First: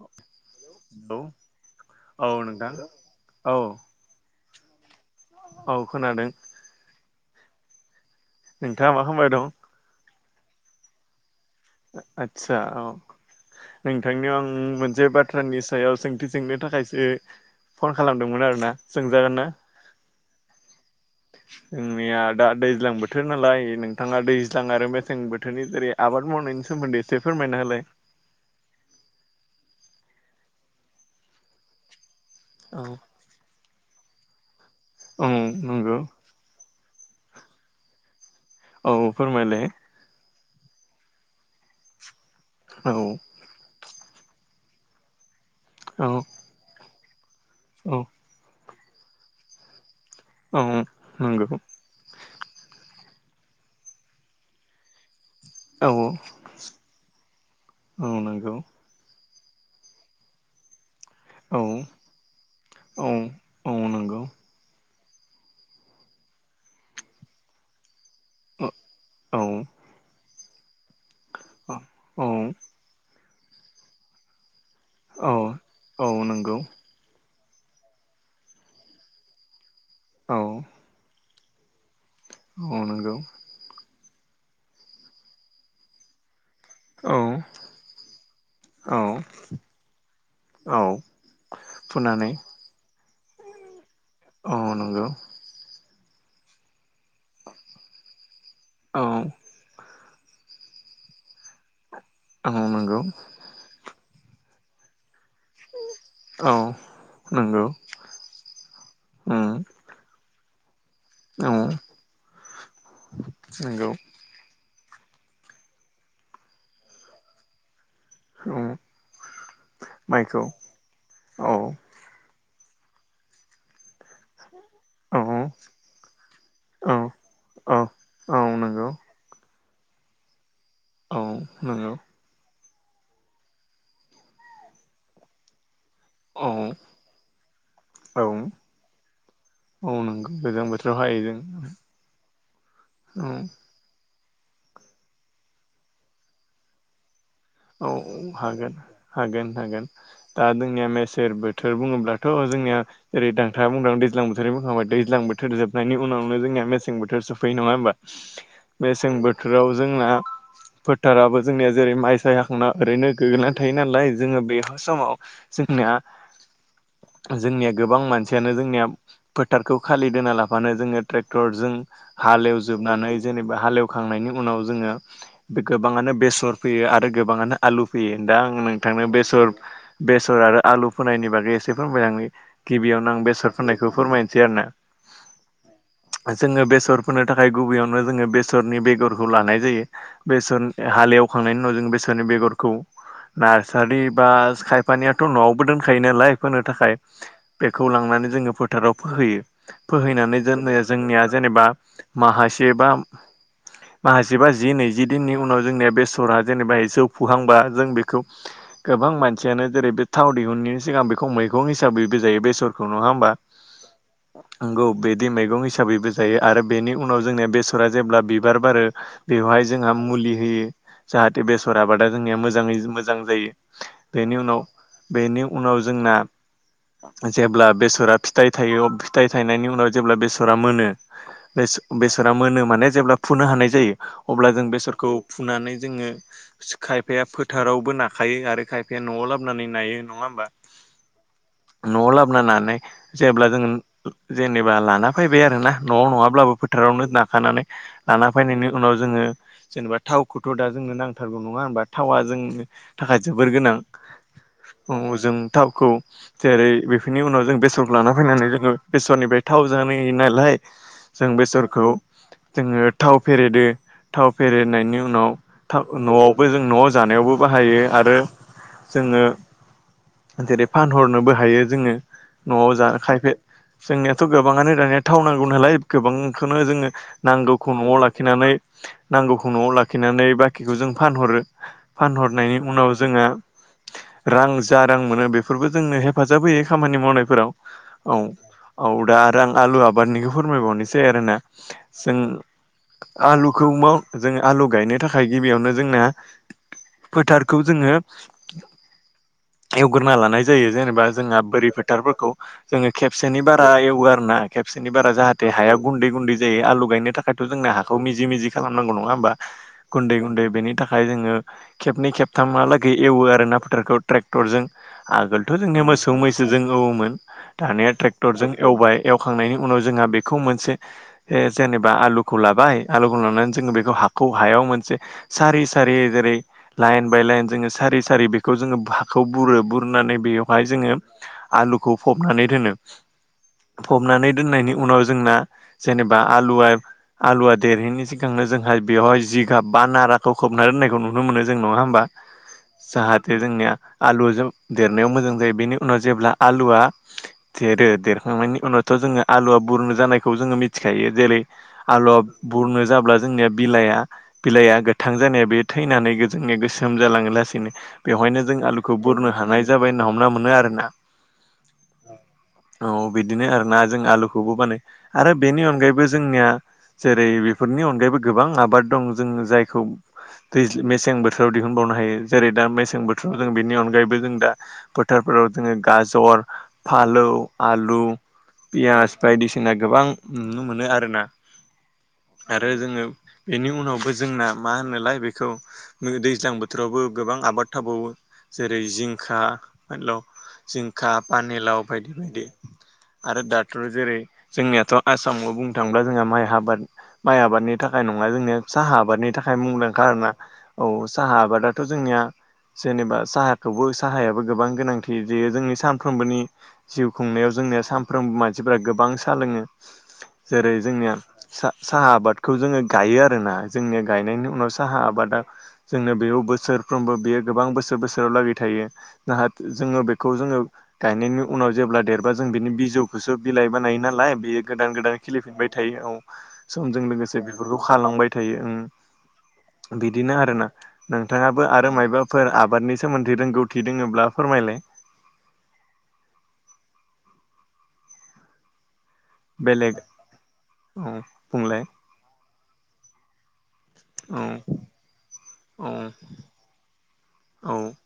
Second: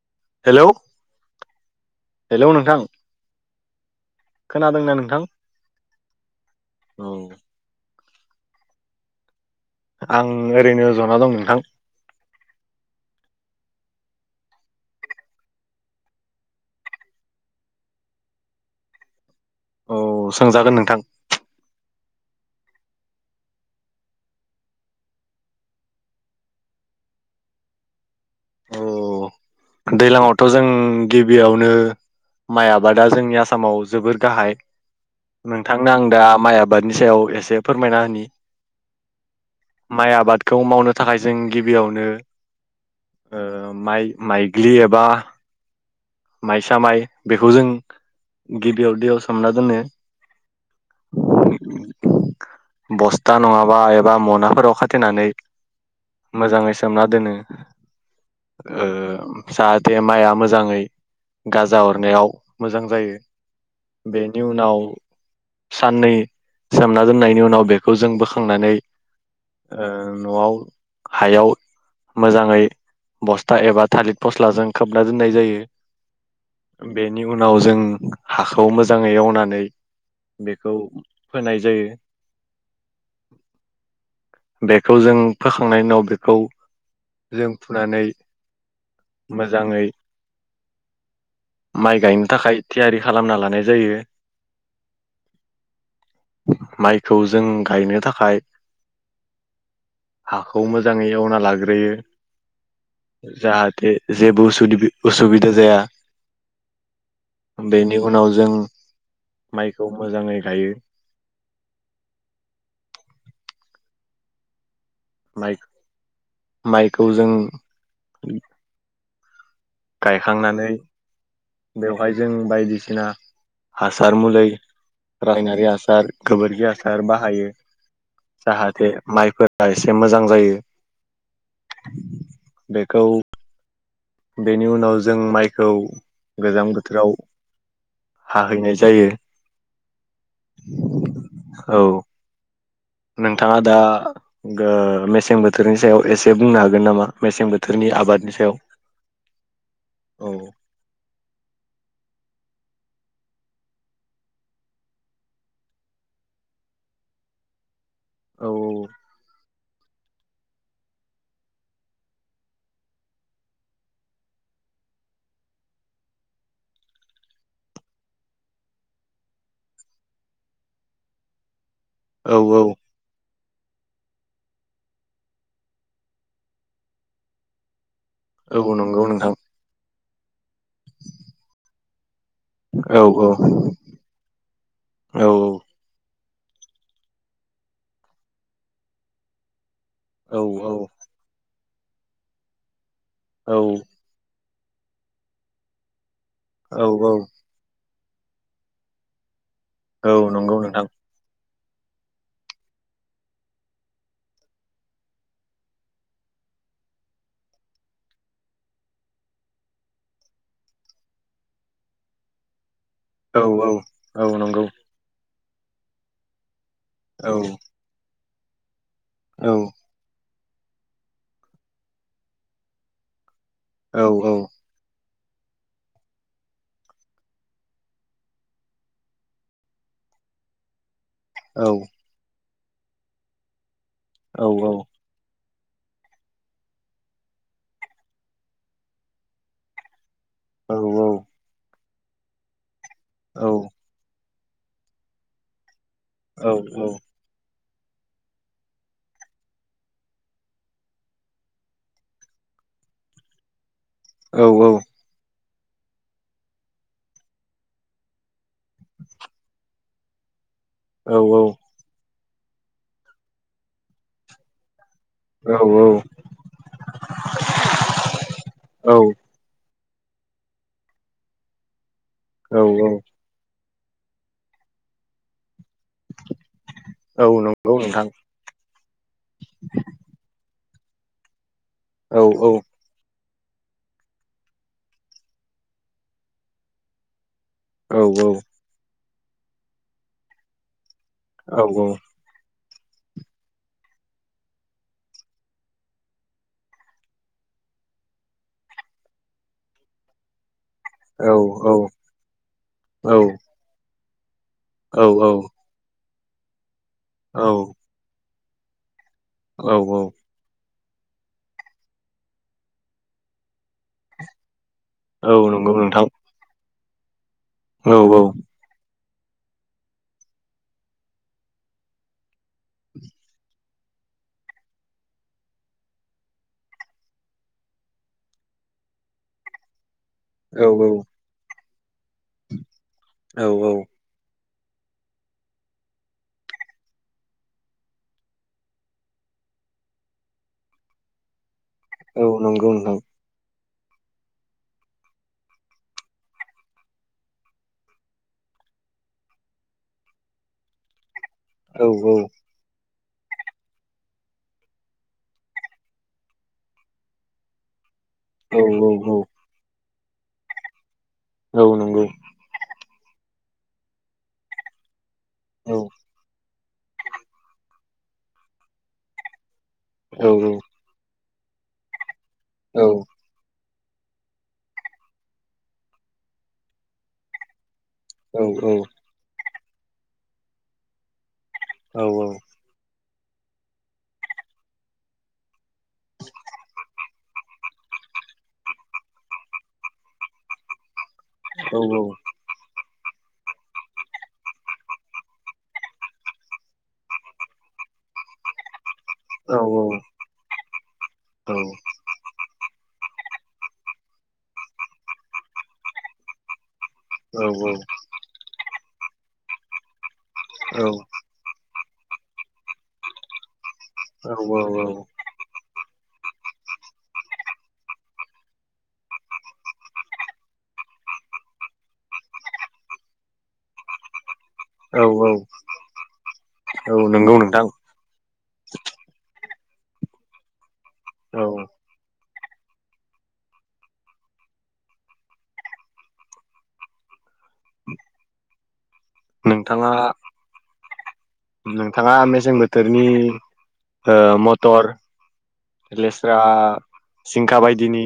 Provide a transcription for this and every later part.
Hello औ नोंथां औ खोनादोंना नों औ खोनादों। नोंथाङा मा खालामबाय दं? आं ओरैनो जना दं नोंथां। आतसा औ। नोंथांनियाव आं मोनसे बाथ्रानि सायाव सोंथि सोंनो थाखायसो फन खालामदोंमोन आरोना सोंजागोन ना? औ सोंजागोन नोंथां। जोंनिया दा दैज्लां बोथोर नालाय नोंथाङा दैज्लां आरो मेसें बोथोरनि जेरै आबाद मावनायनि सोमोन्दै। एसे फोरमायना होलाय दैज्लांआवथ' जों गिबियावनो माइ औ आबादा जोंनि आसामाव जोबोर गाहाय औ नोंथांनो नंगौ आं दा माइ आबादनि सायाव एसे फोरमायना होनि। औ फोरमायलाय। खौ मावनो थाखाय जों गिबियावनो औ ओ माइ माइग्लि एबा औ माइसा माइ बेखौ जों औ गिबियाव दैयाव सोमना दोनो। औ औ नंगौ। बस्था नङाबा एबा मनाफोराव खाथेनानै। औ मोजाङै सोमना दोनो। औ नंगौ जाहाथे माइआ मोजाङै औ गाजा अरनायाव मोजां औ जायो औ नंगौ बेनि उनाव साननै सोमना दोननायनि उनाव बेखौ जों बोखांनानै ओ न'आव हायाव औ औ मोजाङै बस्था एबा थालिर फस्लाजों खोबना दोननाय औ जायो औ नंगौ बेन नि उनाव जों हाखौ मोजाङै एवनानै औ बेखौ फोनाय जायो। औ नंगौ बेखौ जों फोखांनायनि उनाव बेखौ औ जों फुनानै औ मोजाङै औ माइ गायनो फुनानै थाखाय थियारि खालामना लानाय जायो। अ नंगौ। माइखौ जों गायनो थाखाय औ हाखौ मोजाङै एवना लाग्रोयो। अ नंगौ। जाहाथे जेबो असुदिबि असुबिदा जाया औ नंगौ बेनि उनाव जों उम माइखौ मोजाङै गायो। औ नंगौ। माइ माइखौ जों औ। गायखांनानै औ बेवहाय जों बायदिसिना हासार मुलै औ रायनारि हासार गोबोरखि औ हासार बाहायो औ औ नंगौ जाहाथे माइफोर रा एसे मोजां जायो। औ नंगौ। बेखौ बेनि उनाव जों माइखौ गोजां औ बोथोराव औ हाहैनाय जायो। औ नंगौ गोजां बोथोराव हायो जों। औ औ नोंथाङा दा गो मेसें बोथोरनि सायाव एसे बुंनो हागोन नामा? मेसें बोथोरनि औ आबादनि सायाव हागोन हागोन हागोन औ दा जोंनिया मेसेेर बोथोर बुङोब्ला थ' जोंनिया जेरै नोंथांआ बुंदों दैज्लां बोथोरनि बुंखांबाय दैज्लां बोथोर जोबनायनि उनावनो जोंनिया मेसें बोथोर सफैयो नङा होमबा? औ मेसें बोथोराव जोंना फोथाराबो जोंनिया जेरै माइ साया ना ओरैनो गोग्लैना थायो नालाय जोङो बे समाव जोंनिया जोंनिया गोबां मानसियानो जोंनिया फोथारखौ खालि दोनना लाबानो जोङो ट्रेक्टरजों औ औ हालेवजोबनानै जेनेबा हालेवखांनायनि उनाव जोङो बे गोबाङानो बेसर फोयो आरो गोबाङानो आलु फोयो दा आं औ नंगौ नोंथांनो नोंथां बेसर बेसर आरो आलु फोनायनि बागै एसे फोरमायलांनि। औ गिबियावनो आं बेसर फोनायखौ फोरमायनोसै आरो ना। औ जोङो बेसर फोनो थाखाय गुबैयावनो जोङो बेसरनि बेगरखौ लानाय जायो। औ बेसर हालेवखांनायनि उनाव जों बेसरनि बेगरखौ नार्सारि बा खायफानियाथ' न'आवबो दोनखायो नालाय फोनो औ थाखाय औ बेखौ लांनानै जोङो फोथाराव फोहैयो। औ फोहैनानै नंगौ दोनो नोंथां जोंनिया जेनेबा माहासे बा माहासे जिबा जि नैजि दिननि उनाव जोंनिया बेसरा जेनेबा जौ फुहांबा जों बेखौ गोबां मानसियानो जेरै बे थाव दिहुननायनि सिगां बेखौ मैगं हिसाब बैबो जायो बेसरखौ नङा होमबा औ औ नंगौ बे बि मैगं हिसाबैबो जायो आरो बेनि उनाव औ जोंनिया बेसरा जेब्ला बिबार बारो औ बेवहाय जोंहा मुलि होयो जाहाथे बेसर आबादा जोंनिया मोजाङै मोजां जायो औ औ बेनि उनाव बेनि उनाव जोंना जेब्ला बेसरा फिथाइ थायो फिथाइ थायनायनि उनाव जेब्ला बेसरा मोनो बे औ बेसरा मोनो माने जेब्ला फुनो हानाय जायो अब्ला जों औ बेसरखौ फुनानै जोङो खायफाया फोथारावबो नाखायो आरो खायफाया न'आव लाबोनानै नायो नङा बा औ न'आव लाबोना नानाय जेब्ला औ जों जेनेबा लाना फैबाय आरोना न'आव नङाब्लाबो फोथारावनो नाखानानै लाना फैनायनि उनाव जोङो जेनेबा थावखौथ' दा जोंनो नां थारगौ नङा होनबा थावा जोंनि थाखाय जोबोर गोनां औ उ जों थावखौ जेरै बेफोरनि उनाव जों बेसरखौ लाना फैनानै जोङो बेसरनिफ्राय थाव जानाय नालाय जों बेसरखौ जोङो थाव फेरेदो थाव फेरेदनायनि उनाव औ थाव औ न'आवबो जों न'आव जानायावबो बाहायो आरो जोङो जेरै फानहरनोबो हायो जोङो न'आव जा खायफा जोंनियाथ' गोबाङानो दानिया थाव नांगौ नालाय गोबांखोनो जोङो औ नांगौखौ नंगौ न'आव नोंथां लाखिनानै नांगौखौ न'आव लाखिनानै बाखिखौ जों फानहरो औ फानहरनायनि औ उनाव जोंहा रां जा रां मोनो बेफोरबो जोंनो हेफाजाब होयो खामानि मावनायफोराव औ औ दा आरो आं आलु आबादनिखौ फोरमायबावनि सै आरोना औ औ जों आलुखौ माव जों आलु गायनो थाख खाय गिबियावनो जोंना फोथारखौ जोङो एवग्रोना लानाय जायो जेनेबा जोंहा बोरि फोथारफोरखौ जोङो खेबसेनि बारा एवो आरोना खेबसेनि बारा जाहाथे हाया गुन्दै गुन्दै जायो आलु गायनो थाखायथ' जोंनो हाखौ मिजि मिजि खालामनांगौ नङा बा गुन्दै गुन्दै बेनि थाखाय जोङो खेबनै खेबथामहालागै एवो आरो ना फोथारखौ ट्रेक्टरजों औ आगोलथ' नंगौ जोंनिया नोंथां मोसौ मैसोजों औमोन औ दानिया औ ट्रेक्टरजों एवबाय एवखांनायनि उनाव जोंहा बेखौ मोनसे ए जेनेबा आलुखौ लाबाय आलुखौ लानानै जोङो बेखौ हा खौ हायाव मोन से सारि सारि जेरै लाइन बाय लाइन जोङो सारि सारि बेखौ जोङो हाखौ बुरो बुरनानै औ बेयावहाय जोङो आलुखौ फबनानै दोन औ औ फबनानै दोन्नायनि उनाव जोंना जेनेबा आलुवा आलुवा देरैनि सिगांनो जोंहा बेहाय जि खा बा नाराखौ खोबना दोननायखौ नुनो मोनो जों नङा होमबा? औ नंगौ नोंथां जाहाथे जोंनिया आलुजों देरनायाव मोजां जायो बेनि उनाव जेब्ला आलुआ देरो देरखांनायनि उनाव थ' जोङो आलुआ बुरनो जानायखौ जोङो मिथिखायो जेरै औ औ आल'ब बुरनो जाब्ला जोंनिया बिलाया बिलाइआ गोथां जानाया बे थैनानै जोंनि गोसोम जालाङो लासैनो बेवहायनो जों औ आलुखौ बुरनो हानाय जाबाय होनना हमना मोनो आरोना औ नंगौ औ बिदिनो आर ना जों आलुखौबो बानाय आरो बेनि औ अनगायैबो जोंनिया जेरै बेफोरनि अनगायैबो गोबां आबाद दं जों जायखौ औ दैयज मेसें बोथोर बोथोराव दिहुनबावनो हायो जेरै दा औ मसें बोथोराव जों बिअनगा अगायैबो जों दा फोथारफोराव जोङो गाजर फालौ आलु औ पियास बायदिसिना गोबां नुनो मोनो आर ना औ आरो जोङो बेनि उनावबो जोंना मा होनोलाय बेखौ दैज्लां बोथोरावबो गोबां आबाद थाबावो जेरै जिंखा जिंखा औ पानिलाव औ बायदि बायदि आरो दाथ' जेरै जोंनियाथ' आसामाव बुंनो थाङोब्ला जोंहा माइ आबाद माइ आबादनि थाखाय नङा जोंनिया साहा आबादनि थाखाय मुंदां खारना औ साहा आबादाथ' जोंनिया जेनेबा साहाखौबो साहायाबो गोबां गोनांथि जे जोंनि सानफ्रोमबोनि जिउ खुंनायाव जोंनिया सानफ्रोमबो मानसिफोरा गोबां साहा लोङो। जेरै जोंनिया साहा आबादखौ जोङो गायो आरोना जोंनि गायनायनि उनाव साहा आबादा जोंनो बेयाव बोसोरफ्रोमबो बेयो गोबां बोसोर बोसोराव लागै थायो। नाहा जोङो बेखौ जोङो गायनायनि उनाव जेब्ला देरबा जों बिनि बिजौखौसो बिलाइ बानायो नालाय बेयो गोदान औ गोदान खिलिफिनबाय थायो। औ समजों नंगौ लोगोसे नोंथां बेफोरखौ खालांबाय थायो उम। बिदिनो आरोना औ नोंथाङाबो आरो मायबा फोर आबादनि सोमोन्दै रोंगौथि दङोब्ला फोरमायलाय। [inaudible] नोंथाङा बेलेग औ बुंलाय नोंथाङा मेसें बोथोरनि ओ औ मथर, औ लेस्रा, सिंखा औ बायदिनि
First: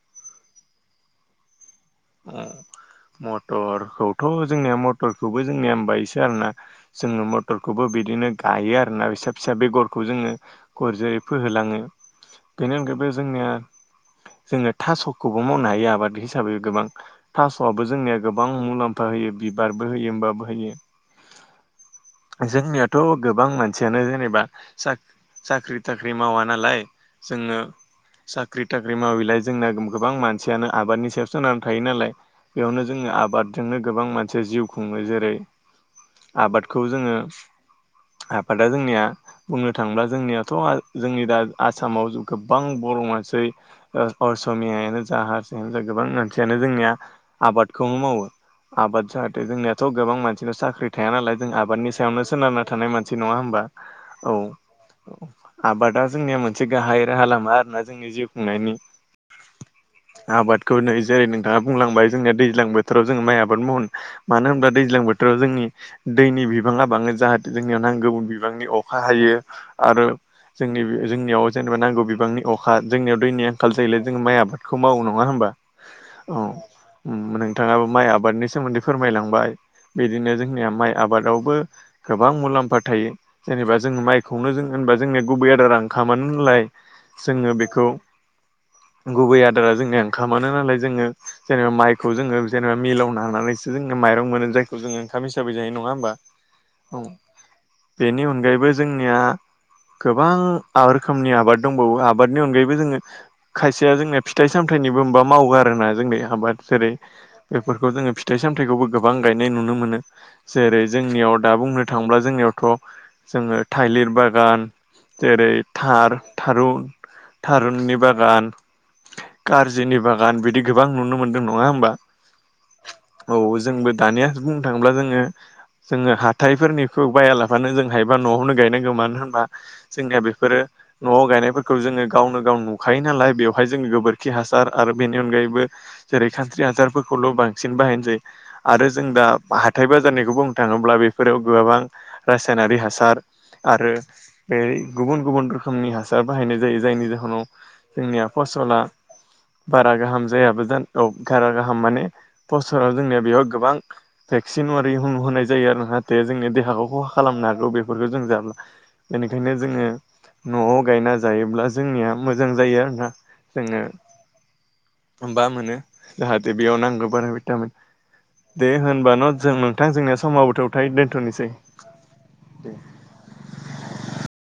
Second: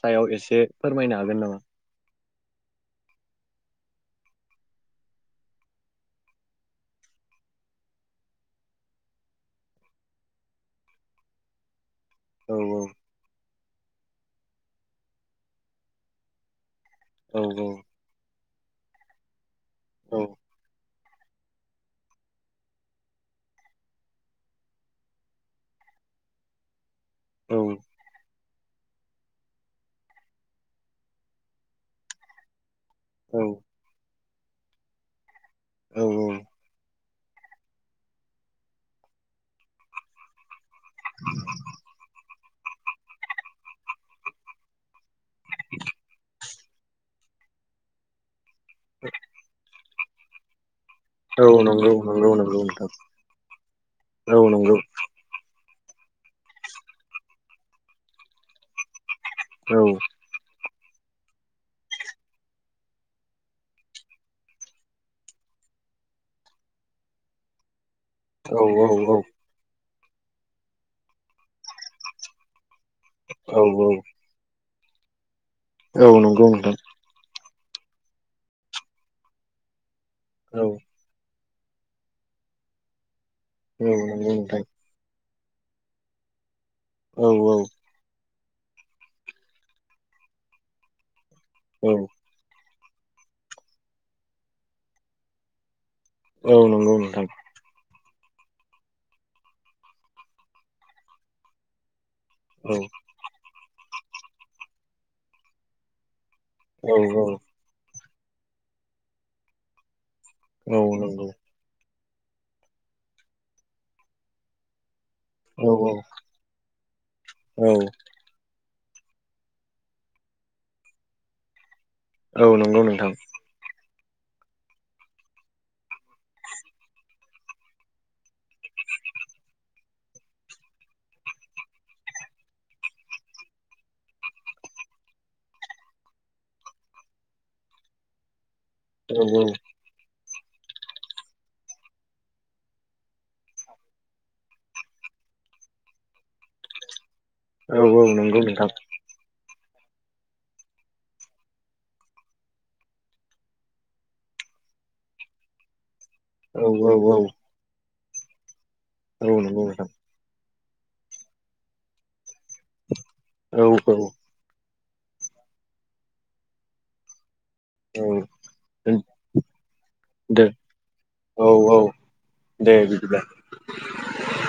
सायाव ए से फोरमायनो हागोन नामा? औ। मथरखौथ' जोंनिया मथरखौबो जोंनियाम बायसो आरोना जोङो मथरखौबो बिदिनो गायो आरोना फिसा फिसा बेगरखौ जोङो गरजै फोहोलाङो। औ बेनि अनगायैबो जोंनिया जोङो थास'खौबो मावनो हायो आबाद हिसाबै गोबां। औ थास'आबो जोंनिया गोबां मुलाम्फा होयो बिबारबो होयो औ होमबाबो होयो। जोंनियाथ' गोबां मानसियानो जेनेबा साख्रि थाख्रि मावा नालाय औ जोङो साख्रि थाख्रि मावैलाय जोंना गोबां मानसियानो आबादनि सायाव सोनार थायो नालाय बेयावनो जोङो आबादजोंनो गोबां मानसि जिउ खुङो। जेरै औ आबादखौ जोङो आबादा जोंनिया बुंनो थाङोब्ला जोंनियाथ' जोंनि दा आसामाव गोबां बर' मानसै असमियानो जा हारसायानो जा गोबां मान सियानो जोंनिया आबादखौनो मावो। आबाद जाहाथे जोंनियाथ' गोबां मानसिनाव साख्रि थाया नालाय औ जों नंगौ आबादनि सायावनो नंगौ नंगौ सोनारना नोंथां थानाय मानसि नङा होनबा। औ औ। आबादा जोंनिया मोनसे गाहाय राहा लामा आरोना जोंनि जिउ खुंनायनि। औ। आबादखौ नै जेरै नोंथाङा बुंलांबाय जोंनिया दैज्लां बोथोराव जों माइ आबाद मावो। मानो होनब्ला दैज्लां बोथोराव जोंनि दैनि बिबाङा बाङो जाहाथे जोंनियाव नां गौ बिबांनि अखा औ हायो आरो जोंनि जोंनियाव जेनेबा नांगौ बिबांनि अ खा जोंनियाव दैनि औ औ आंखाल औ जायोलाय जों माइ आबादखौ मावो नङा होमबा। औ नंगौ नोंथां उम बिथाङाबो माइ आबादनि सोमोन्दै फोरमायलांबाय बिदिनो औ जोंनिया माइ आबादावबो गोबां मुलाम्फा थायो। जेनेबा औ जों नंगौ माइखौनो नोंथां जों होनबा जोंनिया गुबै आदार ओंखामानो होनलाय औ जोङो बेखौ गुबै आदारा जोंनिया ओंखामानो नालाय जोङो जेनेबा औ माइखौ जोङो जे नेबा मिलावनानानैसो जोंना माइरं मोनो जायखौ जोङो ओंखाम हिसाबै जायो नङा होमबा। औ नंगौ नोंथां। बेनि अनगायैबो जोंनिया गोबां आर रोखोमनि आबाद दंबावो आ बादनि औ अनगायैबो जोङो खायसेया जोंना फिथाइ सामथाइनिबो मबा मावो आरोना जोंनिया। आबाद जेरै औ बेफोरखौ जोङो फिथाइ सामथाइखौबो गोबां गायनाय नुनो मोनो। जेरै औ नंगौ जोंनियाव दा बुंनो थाङोब्ला जोंनियावथ' जोङो थाइलिर बागान, जेरै औ थार-थारुन थारुननि बागान, खारजिनि बागान बिदि गोबां नुनो मोनदों नङा होमबा। औ नंगौ नोंथां। औ जोंबो दानिया बुंनो थाङोब्ला जोङो जोङो हाथायफोरनिखौ बायालाबानो जों हायबा न'आवनो गायनांगौ मानो होनबा जोंनिया बेफोरो न'आव गायनायफोरखौ जोङो गावनो गाव नुखायो नालाय बेवहाय जोङो गोबोरखि हासार आरो बेनि अनगायैबो जेरै खान्स्रि हासारफोरखौल' बांसिन बाहायनाय जायो। आरो जों औ दा नंगौ नोंथां औ हाथाय बाजारनिखौ बुंनो थाङोब्ला बेफोराव गोबां रासायनारि हासार आरो बे गुबुन गुबुन रोखोमनि हासार बाहायनाय जायो जायनि जाहोन औ औ जोंनिया नंगौ नोंथां फ'सला बारा गाहाम जायाबो जा औ बारा गाहाम माने पसोराव जोंनिया बेयाव गोबां भेक्सिन सिनुवारि हुं होनाय जायो आरोना जाहाथे जोंनि देहाखौ खहा खालामनो हागौ बेफोरखौ जों जाब्ला एनिखायनो जोङो न'आव गायना जायोब्ला जोंनिया मोजां जायो आरोना औ औ उम बा मोनो जाहाथे बेयाव नांगौ बारा बे दे होनब न' जों नोंथां जोंनिया दे समाव ब' थौथाय औ दोनथ'नोसै औ दे बिदिब्ला [inaudible]